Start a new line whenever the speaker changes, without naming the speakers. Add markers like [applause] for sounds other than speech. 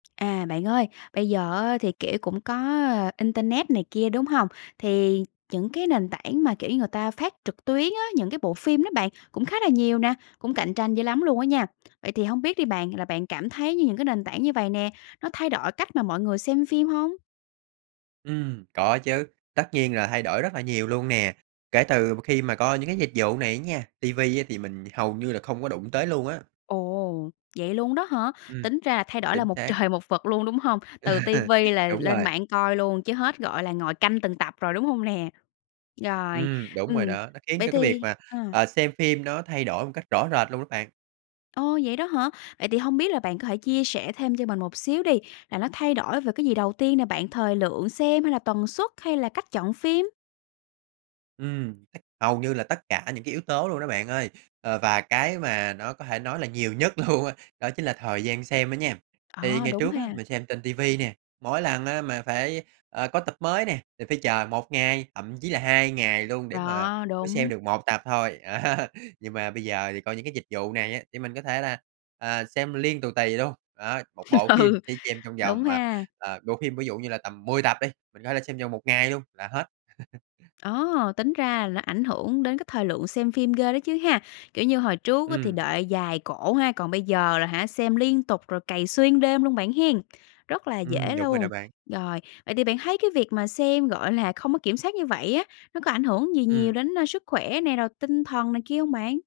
À, bạn ơi, bây giờ á thì, kiểu, cũng có, ờ, internet này kia, đúng hông? Thì những cái nền tảng mà, kiểu như, người ta phát trực tuyến á, những cái bộ phim đó bạn, cũng khá là nhiều nà, cũng cạnh tranh dữ lắm luôn á nha. Vậy thì hông biết đi bạn, là bạn cảm thấy như những cái nền tảng như vầy nè nó thay đổi cách mà mọi người xem phim hông?
Ừm, có chứ, tất nhiên là thay đổi rất là nhiều luôn nè, kể từ mà khi mà có những cái dịch vụ này á nha, ti vi á thì mình hầu như là không có đụng tới luôn á.
Ồ! Vậy luôn đó hả?
Ừm,
Tính ra là thay đổi là
chính
một
xác.
trời một vực luôn, đúng hông? Từ ti
[laughs]
vi là
Đúng
lên
rồi.
mạng coi luôn chứ hết, gọi là, ngồi canh từng tập rồi, đúng hông nè? Rồi,
Ừm, đúng rồi
ừm,
đó, nó khiến
vậy
cho cái việc
thì
mà,
ờ.
à, xem phim nó thay đổi một cách rõ rệt luôn á bạn.
Ô, vậy đó hả? Vậy thì hông biết là bạn có thể chia sẻ thêm cho mình một xíu đi, là nó thay đổi về cái gì đầu tiên nè bạn, thời lượng xem hay là tần suất hay là cách chọn phim?
Ừm, [unintelligible] hầu như là tất cả những cái yếu tố luôn đó bạn ơi, ờ, và cái mà nó có thể nói là nhiều nhất luôn á, đó chính là thời gian xem đó nha. Thì
Ờ,
ngày
đúng
trước á
ha.
mình xem trên ti vi nè, mỗi lần á mà phải, ờ, có tập mới nè, thì phải chờ 1 ngày, thậm chí là 2 ngày luôn để mà
Đó,
mới xem
đúng.
được 1 tập thôi, á. Nhưng mà bây giờ thì coi những cái dịch vụ này á, thì mình có thể là, à, xem liên tù tì luôn, đó, 1
[laughs]
bộ phim
Ừ,
chỉ xem trong
đúng
vòng, à,
ha.
à bộ phim ví dụ như là tầm 10 tập đi, mình có thể xem vòng 1 ngày luôn là hết. [chuckles]
Ồ! Tính ra là nó ảnh hưởng đến cái thời lượng xem phim ghê đó chứ ha. Kiểu như, hồi trước á thì
Ừm.
đợi dài cổ ha, còn bây giờ là hả xem liên tục rồi cày xuyên đêm luôn bạn hén, rất là
Ừm,
dễ
đúng rồi đó
luôn.
bạn.
Rồi, vậy thì bạn thấy cái việc mà xem, gọi là, không có kiểm soát như vậy á nó có ảnh hưởng gì nhiều
Ừm.
đến, ơ, sức khỏe nè, rồi tinh thần này kia hông bạn?